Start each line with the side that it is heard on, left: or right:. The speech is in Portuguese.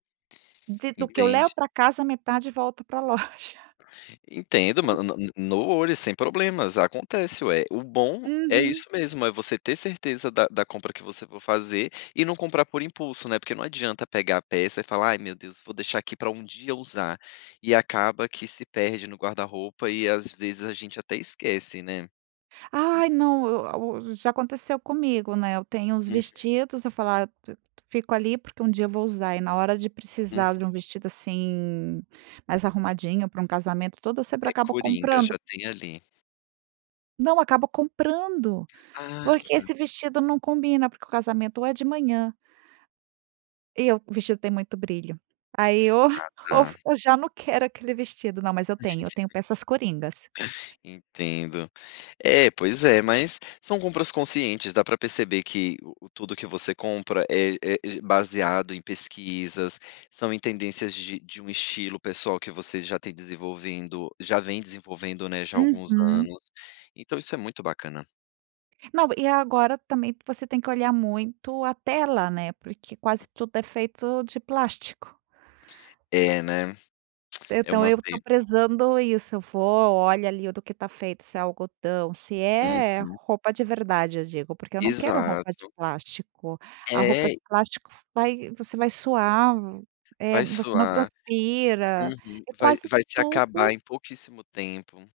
right: De do que eu levo
left: Entendi.
right: pra casa, metade volta pra loja.
left: Entendo, ma ma no olho, sem problemas, acontece, ué. O bom é
right: Uhum.
left: isso mesmo. É você ter certeza da da compra que você for fazer, e não comprar por impulso, né, porque não adianta pegar a peça e falar: "Ai, meu Deus, vou deixar aqui pra um dia usar". E acaba que se perde no guarda-roupa e, às vezes, a gente até esquece, né.
right: Ai, não! Eu a u já aconteceu comigo, né. Eu tenho uns
left: Uhum.
right: vestidos, eu falo: "Ah, t fico ali porque um dia eu vou usar", e na hora de precisar
left: Uhum.
right: de um vestido, assim, mais arrumadinho para um casamento todo, eu sempre
left: É
right: acabo
left: curinga,
right: comprando.
left: já tem ali.
right: Não, acabo comprando!
left: Ah,
right: Porque
left: tá.
right: esse vestido não combina, porque o casamento, ou é de manhã E o o vestido tem muito brilho. Aí, o
left: Ah,
right: o
left: tá.
right: v eu já não quero aquele vestido. Não, mas eu tenho. Eu tenho
left: [unintelligible]
right: peças coringas.
left: Entendo. É, pois é, mas, são compras conscientes. Dá pra perceber que o tudo que você compra é é baseado em pesquisas, são em tendências de de um estilo pessoal que você já tem desenvolvendo já vem desenvolvendo, né, já há alguns
right: Uhum.
left: anos. Então isso é muito bacana.
right: Não, e agora também você tem que olhar muito a tela, né, porque quase tudo é feito de plástico.
left: É, né. É
right: Então
left: uma
right: eu tô
left: pena.
right: prezando isso. Eu vou, olho ali o do que tá feito, se é algodão, se é
left: Uhum.
right: roupa de verdade, eu digo, porque eu não quero roupa de
left: Exato.
right: plástico. A roupa
left: É.
right: de plástico vai você vai suar, é
left: Vai
right: você não
left: suar.
right: transpira
left: Uhum.
right: é
left: Vai
right: quase
left: vai te acabar
right: tudo
left: em pouquíssimo tempo.